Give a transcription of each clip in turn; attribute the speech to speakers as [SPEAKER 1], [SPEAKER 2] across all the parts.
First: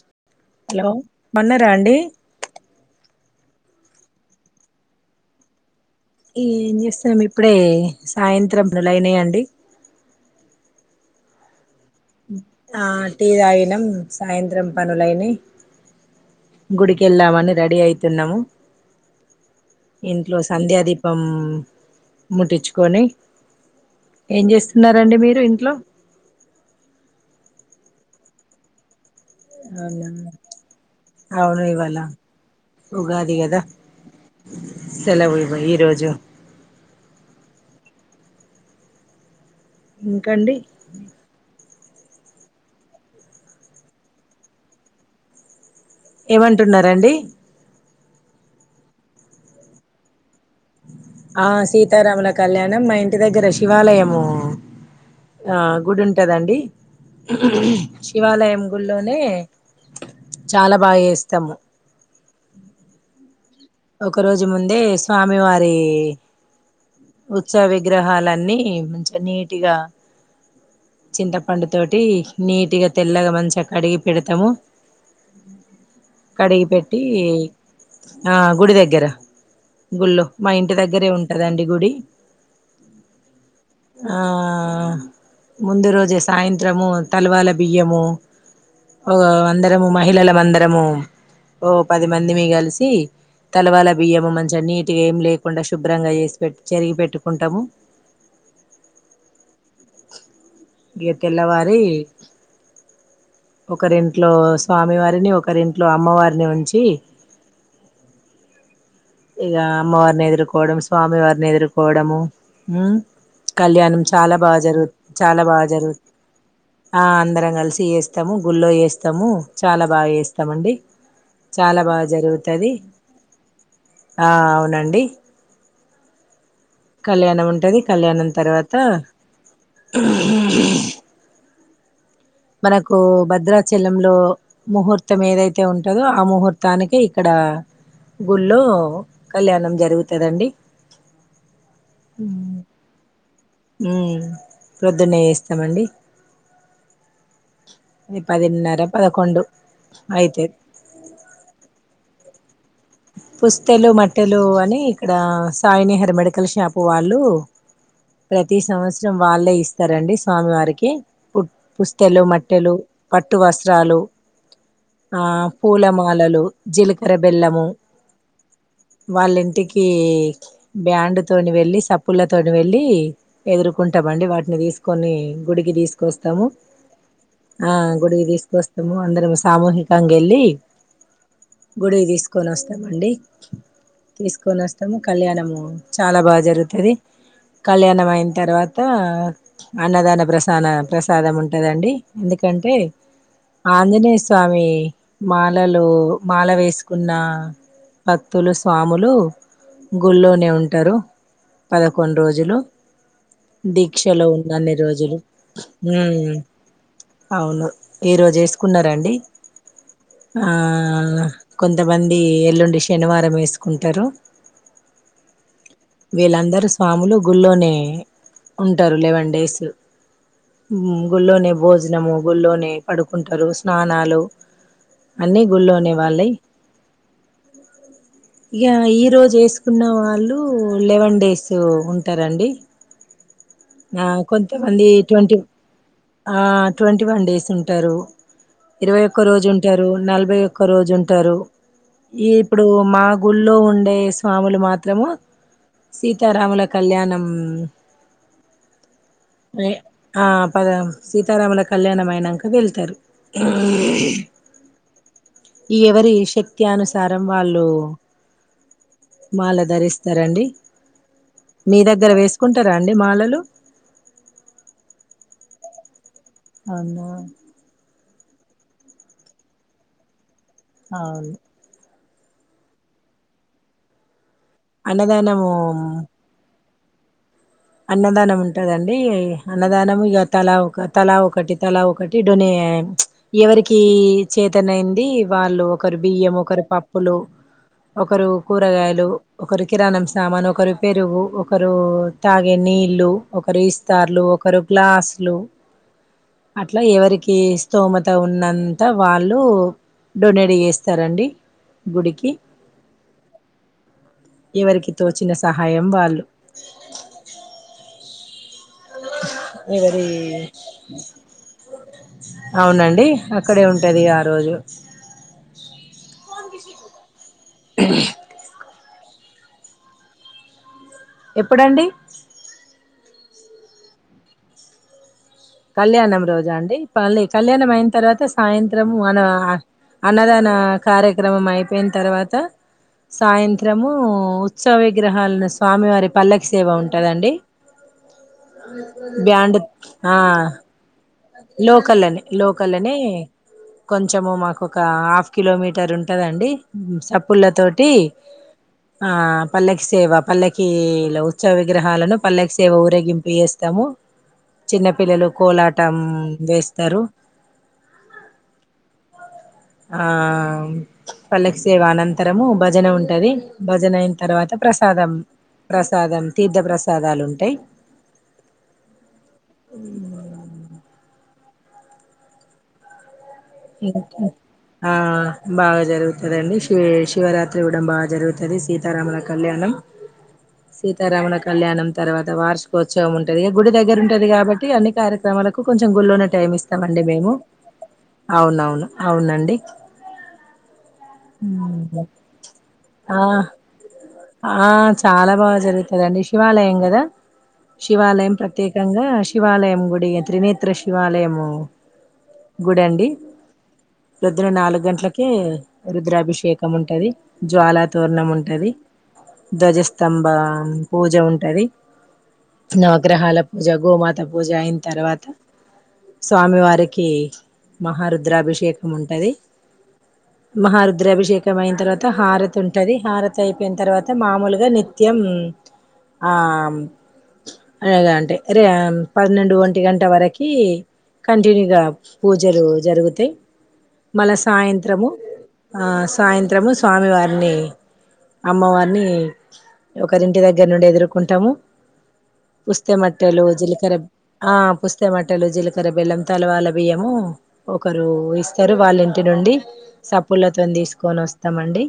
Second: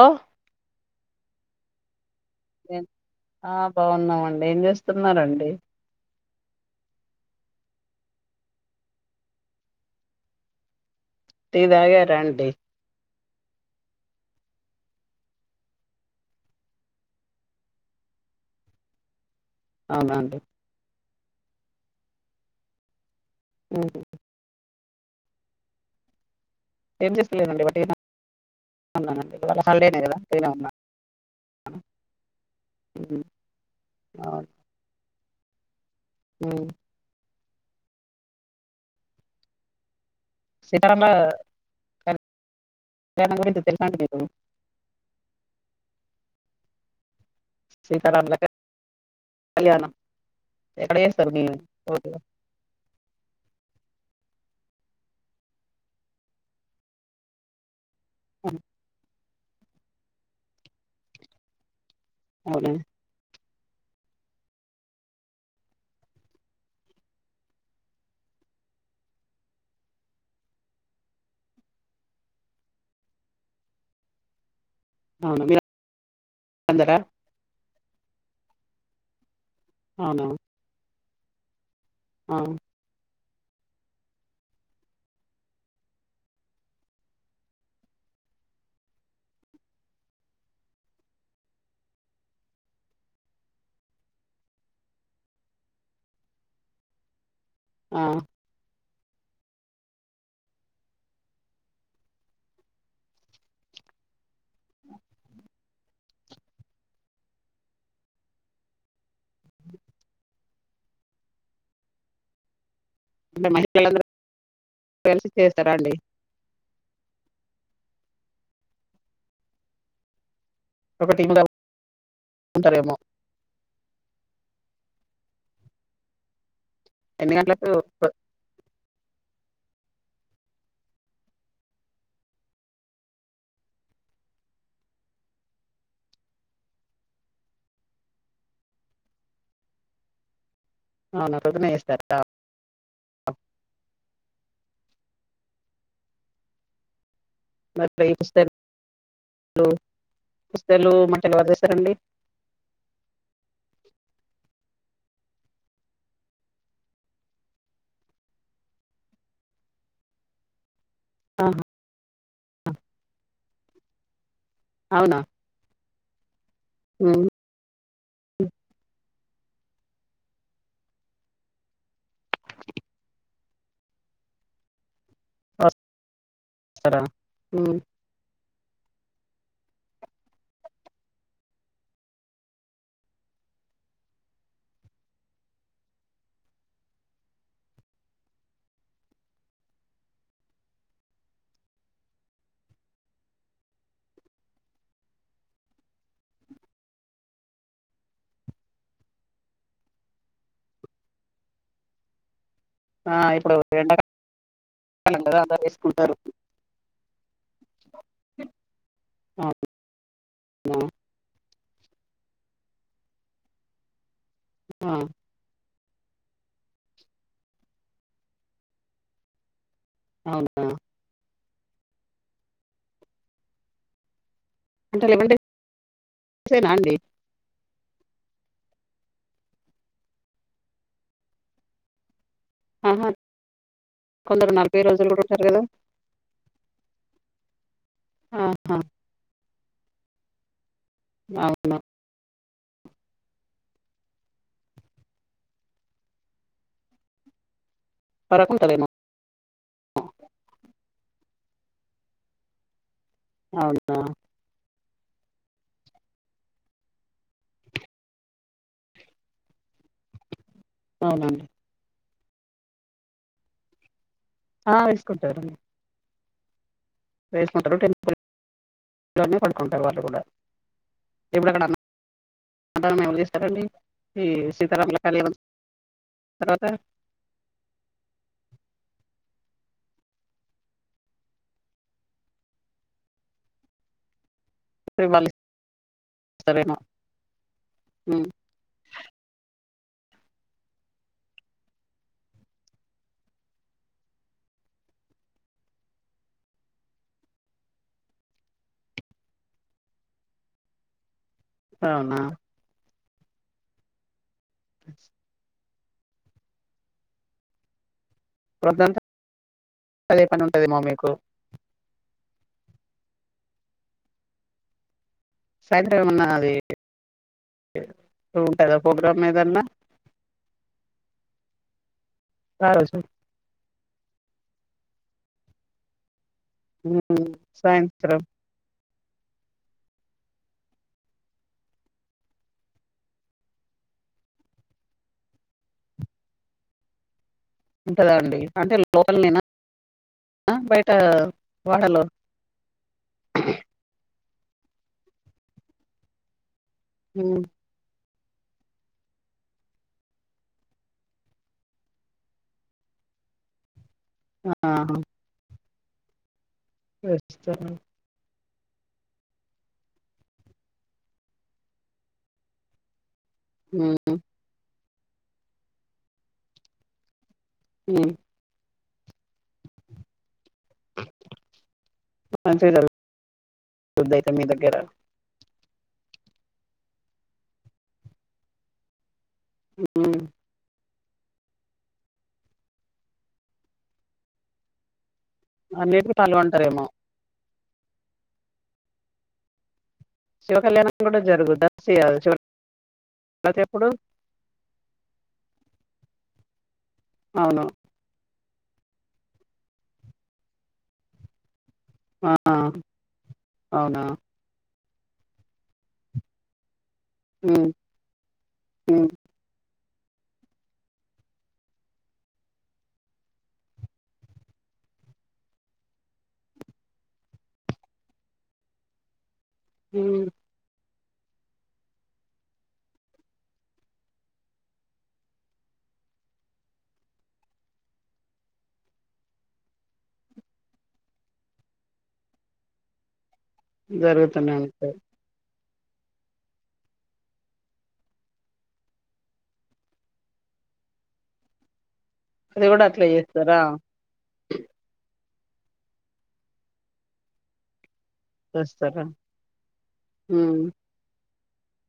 [SPEAKER 1] ఓ
[SPEAKER 2] hello బన్నారా అండి
[SPEAKER 1] హా బాగున్నామండి ఏం చేస్తున్నారండి
[SPEAKER 2] ఏం చేస్తాం ఇప్పుడే సాయంత్రం బ్లులయినాయండి
[SPEAKER 1] తెవ్ తాగారండి
[SPEAKER 2] ఆ టీ తాగినం సాయంత్రం పనులైనయ్ గుడికెళ్ళామని రెడీ అయితున్నాము
[SPEAKER 1] అవునండి
[SPEAKER 2] ఇంట్లో సంధ్యది పం ముట్టిచుకొని
[SPEAKER 1] ఊ
[SPEAKER 2] ఉన్నారండి మీరు ఇంట్లో
[SPEAKER 1] ఏం చేసుకోలేనండి వటిగున
[SPEAKER 2] అవును ఇవాల
[SPEAKER 1] ఉహు.
[SPEAKER 2] ఉగాది గదా సెలవు ఇ ఈ రోజు
[SPEAKER 1] ఊ
[SPEAKER 2] ఇంకండి
[SPEAKER 1] సీతరాం ల గయిన గురించి తెలుసా అండీ మీకు
[SPEAKER 2] ఏమంటున్నారండి
[SPEAKER 1] సీతారామ్ ల అ కళ్యాణ
[SPEAKER 2] ఆ సీతారాముల కళ్యాణం మా ఇంటి దగ్గర శివాలయము. ఆ గుడి ఉంటదండి. శివాలయం గుల్లోనే! చాలా బాగా చేస్తాము.
[SPEAKER 1] మరి
[SPEAKER 2] ఒక రోజు ముందే స్వామి వారి ఉత్సవ విగ్రహాలన్నీ మంచిగా నీటుగా చింతపండు తోటి నీటుగా తెల్లగా మంచిగా కడిగి పెడతాము.
[SPEAKER 1] అవును మీరు
[SPEAKER 2] కడిగి
[SPEAKER 1] అందరా
[SPEAKER 2] పెట్టి. ఆ గుడి దగ్గర.
[SPEAKER 1] అవునా
[SPEAKER 2] గుళ్ళో మాయింటిదగ్గర. దగ్గరే ఉంటాదండి గుడి.
[SPEAKER 1] ఆ
[SPEAKER 2] ఆ ముందు రోజే సాయంత్రము తలవాల బియ్యము ఒక అందరము మహిళల మందరము ఓ పది మందిమి కలిసి. తలవాల బియ్యము మంచిగా నీటిగా ఏం లేకుండా శుభ్రంగా చేసి పెట్ చెరిగి పెట్టు. కొంటాము.
[SPEAKER 1] ఆ
[SPEAKER 2] ఇ తెల్లవారి, ఒకరింట్లో స్వామివారిని, ఒకరింట్లో అమ్మవారిని ఉంచి. ఇక అమ్మవారిని ఎదుర్కోవడం, స్వామి వారిని ఎదుర్కోవడము హ్మ్!
[SPEAKER 1] అంటే
[SPEAKER 2] కళ్యాణం
[SPEAKER 1] మహిళలందరూ
[SPEAKER 2] చాలా బాగా జరుగు
[SPEAKER 1] కలిసి
[SPEAKER 2] చాలా బాగా
[SPEAKER 1] చేస్తారా అండి
[SPEAKER 2] జరుగుతు ఆ అందరం కలిసి చేేస్తాము గుళ్ల్లో వేస్తాము చాలా బాగా వేస్తాము. వస్తామండి.
[SPEAKER 1] ఒక టీమ్ గా
[SPEAKER 2] చాలా బాగా జరుగుతుంది.
[SPEAKER 1] ఉంటారేమో
[SPEAKER 2] ఆ అవునండి.
[SPEAKER 1] ఎన్ని
[SPEAKER 2] కళ్యాణం
[SPEAKER 1] గంటలకు
[SPEAKER 2] ఉంటది, కళ్యాణం తర్వాత త [unintelligible] మనకు భద్రాచలంలో ముహూర్తం ఏదైతే ఉంటాదో ఆ ముహూర్తానికి ఇక్కడ గుళ్ళో కళ్యాణం జరుగుతుందండి.
[SPEAKER 1] అవునా పొద్దునే చేస్తారట.
[SPEAKER 2] హ్మ్! ప ప్రొద్దున్నే చేస్తామండి.
[SPEAKER 1] మరి [unintelligible]
[SPEAKER 2] అది
[SPEAKER 1] పుస్తెలు
[SPEAKER 2] పదిన్నర పదకొండు అయితది
[SPEAKER 1] పుస్తెలు మంటలు ఎవరుతేస్తారండి.
[SPEAKER 2] పుస్తెలు మట్టెలు అని ఇక్కడ సాయి నిహర్ మెడికల్ షాపు వాళ్ళు ప్రతి సంవత్సరం వాళ్ళే ఇస్తారండి స్వామివారికి పుట్
[SPEAKER 1] ఆహా
[SPEAKER 2] పుస్తెలు మట్టెలు. పట్టు వస్త్రాలు.
[SPEAKER 1] అవునా
[SPEAKER 2] ఆ పూలమొ అలలు జీలకర్ర,
[SPEAKER 1] ఉమ్
[SPEAKER 2] బెల్లము.
[SPEAKER 1] [inaudible]
[SPEAKER 2] వాళ్ళ ఇంటికి బ్యాండ్ తోని వెళ్ళి సప్పల్లతోటి వెళ్ళల ఎదుర్కుంటామండి వాటిని తీసుకు. కొన్ని గుడికి తీసుకొస్తాము
[SPEAKER 1] వస్తారా
[SPEAKER 2] ఆ
[SPEAKER 1] ఉమ్
[SPEAKER 2] గుడికి తీసుకొస్తా. మేము అందరము సామూహికంగా వెళ్ళి గుడి తీసుకొని వస్తా వస్తామండి తీసుకొని వస్తాము కళ్యాణము చాలా బాగా జరుగుతది కళ్యాణం అయిన తర్వాత అన్నదాన ప్రసాన ప్రసాదం ఉంటదండి ఎందుకంటే ఆంజనేయ స్వామి మాలలు మాల వేసుకున్న భక్తులు స్వాములు గుళ్ళోనే ఉంటారు పదకొండు రోజులు
[SPEAKER 1] ఆ ఇప్పుడు
[SPEAKER 2] దీక్షలో ఉన్నన్ని రోజులు
[SPEAKER 1] ఎండాకాలం కదా అందరు వేసుకుంటారు
[SPEAKER 2] హ్మ్ అవును ఈ రోజు వేసుకున్నారండి ఆ
[SPEAKER 1] అవునా
[SPEAKER 2] కొంతమందీ ఎల్లుండి శనివారం వేసుకుంటారు
[SPEAKER 1] ఆ
[SPEAKER 2] వీళ్ళందరూ స్వాములు గుళ్ళోనే ఉంటారు లెవెన్ డేస్
[SPEAKER 1] అవునా
[SPEAKER 2] గుళ్ళోనే భోజనము గుళ్ళోనే పడుకుంటారు స్నానాలు
[SPEAKER 1] అంటే లెవెన్
[SPEAKER 2] అన్నీ గుళ్ళోని వాళ్ళై
[SPEAKER 1] డేస్ ఏనా అండి
[SPEAKER 2] ఇక ఈ రోజు వేసుకున్న వాళ్ళు లెవెన్ డేస్ ఉంట రండి
[SPEAKER 1] ఆహా
[SPEAKER 2] ఆ
[SPEAKER 1] కొందరు నలభై
[SPEAKER 2] కొంతమంది
[SPEAKER 1] రోజులు కూడా
[SPEAKER 2] ట్వంటీ
[SPEAKER 1] ఉంటారు కదా
[SPEAKER 2] ఆ ట్వంటీ వన్ డేస్ ఉం టారు
[SPEAKER 1] ఆహా
[SPEAKER 2] ఇరవై ఒక్క రోజు ఉం ారు నలభై ఒక్ రోజు ఉంటారు
[SPEAKER 1] అవునా
[SPEAKER 2] ఈప్ ఇప్పుడు మా గుళ్ళో ఉండే స్వాములు మాత్రము సీతారాముల కళ్యాణం
[SPEAKER 1] పడకుంటదేమో
[SPEAKER 2] ఆ పద సీతారాముల కళ్యాణం అయినాక వెళ్తారు ఆ
[SPEAKER 1] అవునా
[SPEAKER 2] [unintelligible] ఈ ఎవరి శక్తి అనుసారం వాళ్ళు మాల ధరిస్తారండి
[SPEAKER 1] అవునండి
[SPEAKER 2] నీ దగ్గర వేసి కుంటారా అండి మాలలు
[SPEAKER 1] ఆ వేసుకుంటారండి
[SPEAKER 2] అవుమ [unintelligible]
[SPEAKER 1] ఇంట్లోనే పడుకుంటారు వాళ్ళు కూడా
[SPEAKER 2] అవును
[SPEAKER 1] అంట [unintelligible] ఎవరు చేస్తారండి ఈ సీతారాముల కళ్యాణం
[SPEAKER 2] అన్నదానము
[SPEAKER 1] తర్వాత
[SPEAKER 2] అన్నదానం ఉంటదండి అన్నదానం ఇక తలా ఒక తలా ఒకటి తలా ఒకటి డొనే ఎవరికీ చేతన్ అయింది వాళ్ళు ఒకరు బియ్యం ఒకరు
[SPEAKER 1] ఇస్తారేమో
[SPEAKER 2] పప్పులు
[SPEAKER 1] ఉమ్
[SPEAKER 2] ఒకరు కూరగాయలు ఒకరు కిరాణం సామాను ఒకరు పెరుగు ఒకరూ తాగే నీళ్ళు ఒకరు విస్తార్లు ఒకరు గ్లాస్ లు అట్లా ఎవరికి స్తోమత ఉన్నంత వాళ్ళు డొనేట్ చేస్తారండి
[SPEAKER 1] అవునా
[SPEAKER 2] గుడికి ఎవరికి తోచిన సహా ఐ యం బాలు
[SPEAKER 1] వద్దంత.
[SPEAKER 2] ఎవరి
[SPEAKER 1] పనే పని ఉంటుదమ్ో మీకు
[SPEAKER 2] అవునండి అక్కడే ఉంటాది ఆ రోజు
[SPEAKER 1] సాయంత్రం ఏమైనా క [unintelligible] పోగ్రామ్ ఏదన్న
[SPEAKER 2] ఎప్పుడండి
[SPEAKER 1] స స [inaudible]
[SPEAKER 2] కళ్యాణం రోజ్ జ ఆండీ.
[SPEAKER 1] ఉమ్
[SPEAKER 2] పల్లె కళ్యాణం అయిన
[SPEAKER 1] సాయంత్రం
[SPEAKER 2] తర్వాత సాయంత్ర ము అన్న అన్నదాన కార్యక్రమం అయిపోయిన తర్వాత సాయంత్రము ఉత్సవ విగ్రహాలను స్వామివారి పల్లకి సేవ ఉంటదండి
[SPEAKER 1] ఉంటదా అండి అంటే లో ననా
[SPEAKER 2] ఆ లోకల్ అని లోకల్ అని కొంచెము మాక్ ఒక హాఫ్ కిలోమీటర్ ఉంటుందండి
[SPEAKER 1] ఉమ్
[SPEAKER 2] సప్పుల తోటి ఆ పల్లకి సేవ పల్లకిీలో ఉత్సవ విగ్రహాలను పల్లకి సేవ ఊరేగింపు చేేస్తాము చిన్న పిల్లలు కోలా టం వేస్
[SPEAKER 1] అా [inaudible]
[SPEAKER 2] ఆ పల్లకి సేవ అనంతరము భజన ఉంటది భజన అయిన తర్వాత ప్రస్తు ప్రసాదం ప్రసాదం తీర్థ ప్రసాదాలు ఉంటాయి
[SPEAKER 1] హ
[SPEAKER 2] ఉ
[SPEAKER 1] స [inaudible]
[SPEAKER 2] ఆ బాగా జరుగుతుందిండి శివ శివరాత్రి కుడా బాగా జరుగుతుంది సీతారాముల కళ్యాణం
[SPEAKER 1] ఉమ్
[SPEAKER 2] సీతారామణ కళ్యాణం తర్వాత వార్షికోత్సవం ఉంటుంది ఇక గుడి దగ్గర ఉంటది కాబట్టి అన్ని కార్య కు కొంచెం
[SPEAKER 1] అన్నిటికి
[SPEAKER 2] గులునే టైం
[SPEAKER 1] పాల్గొంటారేమో
[SPEAKER 2] ఇస్తామండి మేము అవునవును అవునండి
[SPEAKER 1] శివ కళ్యాణం కూడా జరుగుద
[SPEAKER 2] ఆ
[SPEAKER 1] [inaudible] అది ఎప్పుడు
[SPEAKER 2] ఆ చాలా బాగా జరుగుతదండి శివాలయంగా ద
[SPEAKER 1] అవును
[SPEAKER 2] శివాలయం ప్రక్ ప్రత్యేకంగా శివాలయం గుడి త్రినేత్ర శివాలయము
[SPEAKER 1] ఆ
[SPEAKER 2] గుడండి
[SPEAKER 1] అవునా
[SPEAKER 2] ప్రొద్దున నాలుగు గంటల్ ట్లకే రుద్రాభిషేకం ఉం టది
[SPEAKER 1] ఉమ్,
[SPEAKER 2] జ్వాలా తోరణం ఉంటది
[SPEAKER 1] ఉమ్,
[SPEAKER 2] దజస్ స్తంభ పూజ ఉంటది నవగ్రహాల పూజ గోమాత పూజ అయిన తర్వాత స్వామి వారికి మహారుద్రాభిషేకం ఉంటది
[SPEAKER 1] ఉమ్,
[SPEAKER 2] మహారః ద్రాభిషేకం అయిన తర్వాత హారత్ ఉంటుది హారత్ అయి పోయిన తర్వాత మామూలుగా నిత్యం ఆమ్ ఇగ అంటే రే పన్నెండు ఒంటి గంట వరకి కంటిన్యూగా పూజలు జరుగుతై మళ్ల
[SPEAKER 1] జరుగుతూనే ఉంటాయి
[SPEAKER 2] సాయంత్రము సాయంత్రము స్వామివారిని అమ్మవారిని ఒకరింటి దగ్గర నుండి ఎదుర్కుంటాము
[SPEAKER 1] అది కూడా
[SPEAKER 2] పుస్తె
[SPEAKER 1] అట్లా
[SPEAKER 2] మెట్టెలు
[SPEAKER 1] చేస్తారా
[SPEAKER 2] జిలికర్ర ఆ పుస్త మట్ట్ ట్టలు జీలకర్ర బెల్లం తలవాల బియ్యము ఒకరు ఇస్తారు వాళ్ళ
[SPEAKER 1] చేస్తారా
[SPEAKER 2] ఇంటి నుండి
[SPEAKER 1] ఉమ్,
[SPEAKER 2] సప్పుడ్లతోని తీసుకొని వస్త్ తమండి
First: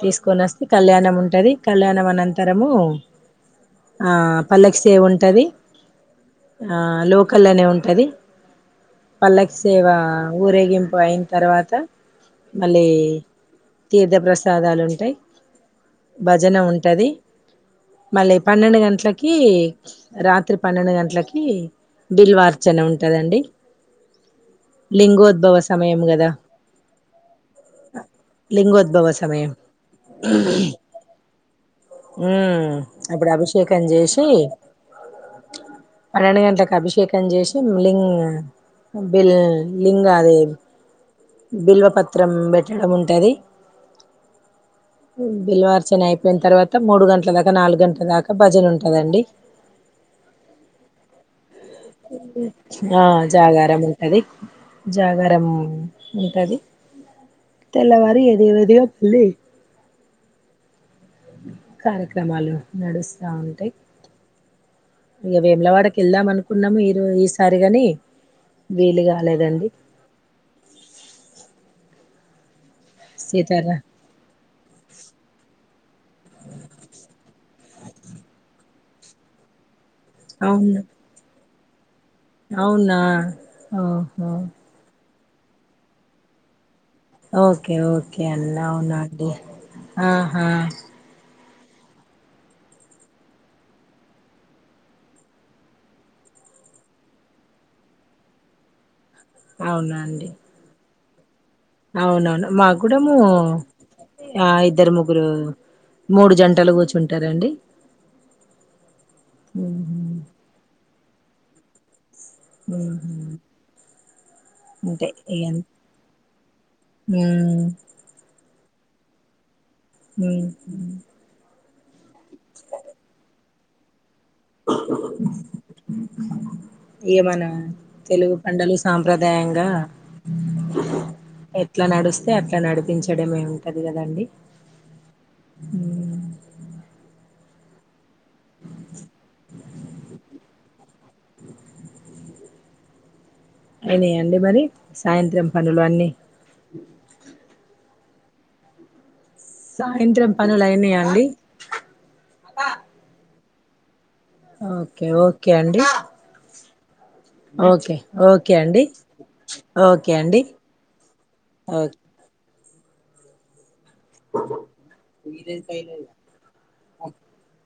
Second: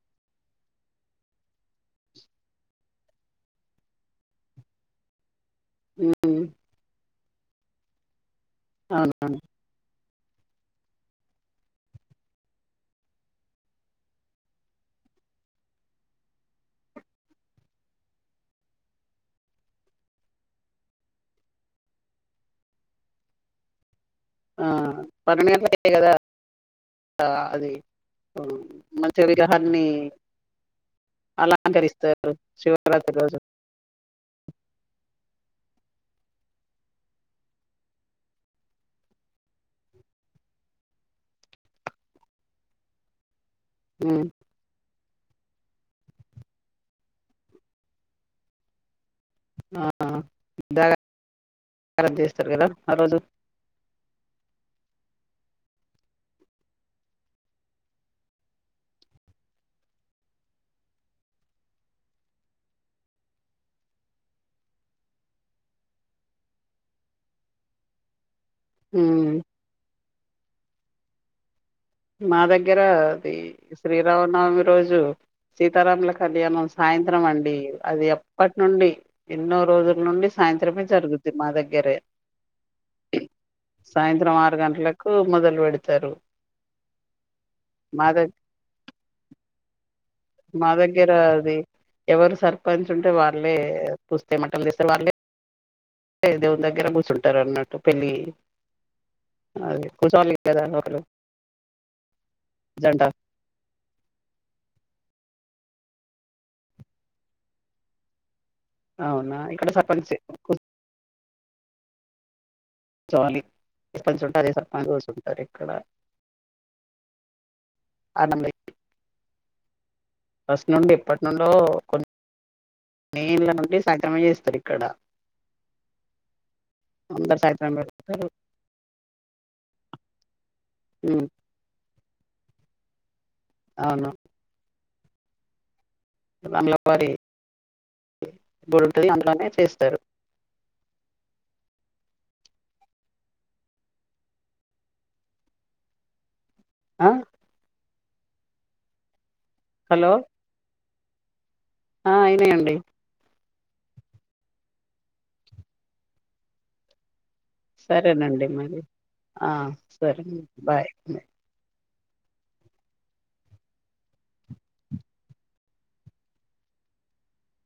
[SPEAKER 2] తీస్ కొనొస్తే కళ్యాణం ఉంటుంది కళ్యాణం అనంతరము ఆ పల్లక్ సేవ ఉంటుంది
[SPEAKER 1] ఉమ్,
[SPEAKER 2] ఆ లో కళ్ళనే ఉంటది
[SPEAKER 1] అవునవును
[SPEAKER 2] పల్లకీ సేవా ఊరేగింపు అయిన తర్వాత మళ్ళీ తీర్థప్రసాదాలుంటాయ్ భజన ఉంటది మళ్ళీ పన్నెండు గంట్లకి రాత్రి పన్నెండు గంట్లకి బిల్వార్చన ఉంటదండి
[SPEAKER 1] ఆ
[SPEAKER 2] లింగోద్భవ
[SPEAKER 1] పన్నేండు గంటల
[SPEAKER 2] సమయం
[SPEAKER 1] కదా అది మంచి విగ్రహాన్ని అలంకరిస్తారు
[SPEAKER 2] మ్మ్
[SPEAKER 1] శివరాత్రి
[SPEAKER 2] అప్పుడు
[SPEAKER 1] రోజు
[SPEAKER 2] అభిషేకం చేేస్ తీ పన్నెండు గంటలకు అభిషేకం చేసి లింగ్ బిల్ లింగ్ అది బిల్వ పత్రం బెట్టడం ఉంటది
[SPEAKER 1] మ్మ్
[SPEAKER 2] బిల్వార్చన అయిపోయిన తర్వాత మూడు గంటలదాకా నాలుగు గంటలదాకా భజన ఉంటదండి
[SPEAKER 1] ఆ జాగారం చేస్తారు కదా
[SPEAKER 2] ఆ
[SPEAKER 1] రోజు
[SPEAKER 2] జాగారం ఉంటది జాగారం ఉంటది తెల్లవారు ఏదవిదిగా మళ్ళీ కార్యక్రమాలు నడుస్తా ఉంటాయ్ ఇగ వేమలవాడకి వెళ్దాం అనుకున్నాము ఈరో ఈసారిగాని వీలు కాలేదండి
[SPEAKER 1] మాదగ్ గ్గరది
[SPEAKER 2] సీతారా
[SPEAKER 1] శ్రీరామనవమి రోజు సీతారాముల కళ్యాణం సాయంత్రం అండి అది అప్పటి నుండి ఎన్నో రోజు నుండి
[SPEAKER 2] అవును
[SPEAKER 1] సాయంత్రమె జరుగుంది మా దగ్గ గరే
[SPEAKER 2] అవునా ఓహో
[SPEAKER 1] కు మొదలు పెడతారు
[SPEAKER 2] ఓకే ఓకే అన్నా అవున అండి ఆహా
[SPEAKER 1] మాదగ్గర అది ఎవరు సర్పంచ్ ఉంటే వాళ్ళే పుస్తే మట్టేల్ తెస్తరు వాళ్ళే దేవుని దగ్గర కూసుంటరు అన్నట్టు పెళ్ళి అదే
[SPEAKER 2] అవునా అండి
[SPEAKER 1] కూసోవాలి కదా ఒకరు
[SPEAKER 2] అవునవును మాకు
[SPEAKER 1] జంట
[SPEAKER 2] కూడాము ఆ ఇద్దరు ముగ్గురు మూడు జంటలు కూర్చుంటారండి
[SPEAKER 1] అవునా ఇక్కడ
[SPEAKER 2] ఉహు
[SPEAKER 1] సర్పంచ్
[SPEAKER 2] ఉహు
[SPEAKER 1] ఎప్పంచ్చో మాజీ సర్పంచ్
[SPEAKER 2] ఉంటాయి
[SPEAKER 1] కుసుంటారు
[SPEAKER 2] ఇగ
[SPEAKER 1] ఇక్కడ
[SPEAKER 2] ఉమ్
[SPEAKER 1] అన్నంలే
[SPEAKER 2] ఉమ్
[SPEAKER 1] ఫస్ట్ నుండి ఇప్పటి నుండో నీళ్లను లే స
[SPEAKER 2] ఇగ
[SPEAKER 1] అందరు
[SPEAKER 2] మన
[SPEAKER 1] సాయంత్రం పెడతారు
[SPEAKER 2] తెలుగు పండలు సాంప్రదాయంగా
[SPEAKER 1] ఉమ్,
[SPEAKER 2] ఎట్లా నడుస్తే అట్లా నడిపించడం ఏ ఉంటది
[SPEAKER 1] అవును
[SPEAKER 2] కదండి ఉం
[SPEAKER 1] రామ్లావారి గుడి ఉంటది అందులోనే చేస్ సరూ
[SPEAKER 2] అయినయండి మరి సాయంత్రం పనులు అన్నీ
[SPEAKER 1] ఆ హలో
[SPEAKER 2] సాయంత్రం పనులయిన అండి
[SPEAKER 1] ఆ ఐయినయండి
[SPEAKER 2] ఓకే ఓకే అండి ఓకే
[SPEAKER 1] సరేనండి
[SPEAKER 2] ఓకే
[SPEAKER 1] మరి
[SPEAKER 2] అండి
[SPEAKER 1] ఆ,
[SPEAKER 2] ఓకే
[SPEAKER 1] సరే
[SPEAKER 2] అండి
[SPEAKER 1] బాయ్
[SPEAKER 2] ఓకే క [unintelligible]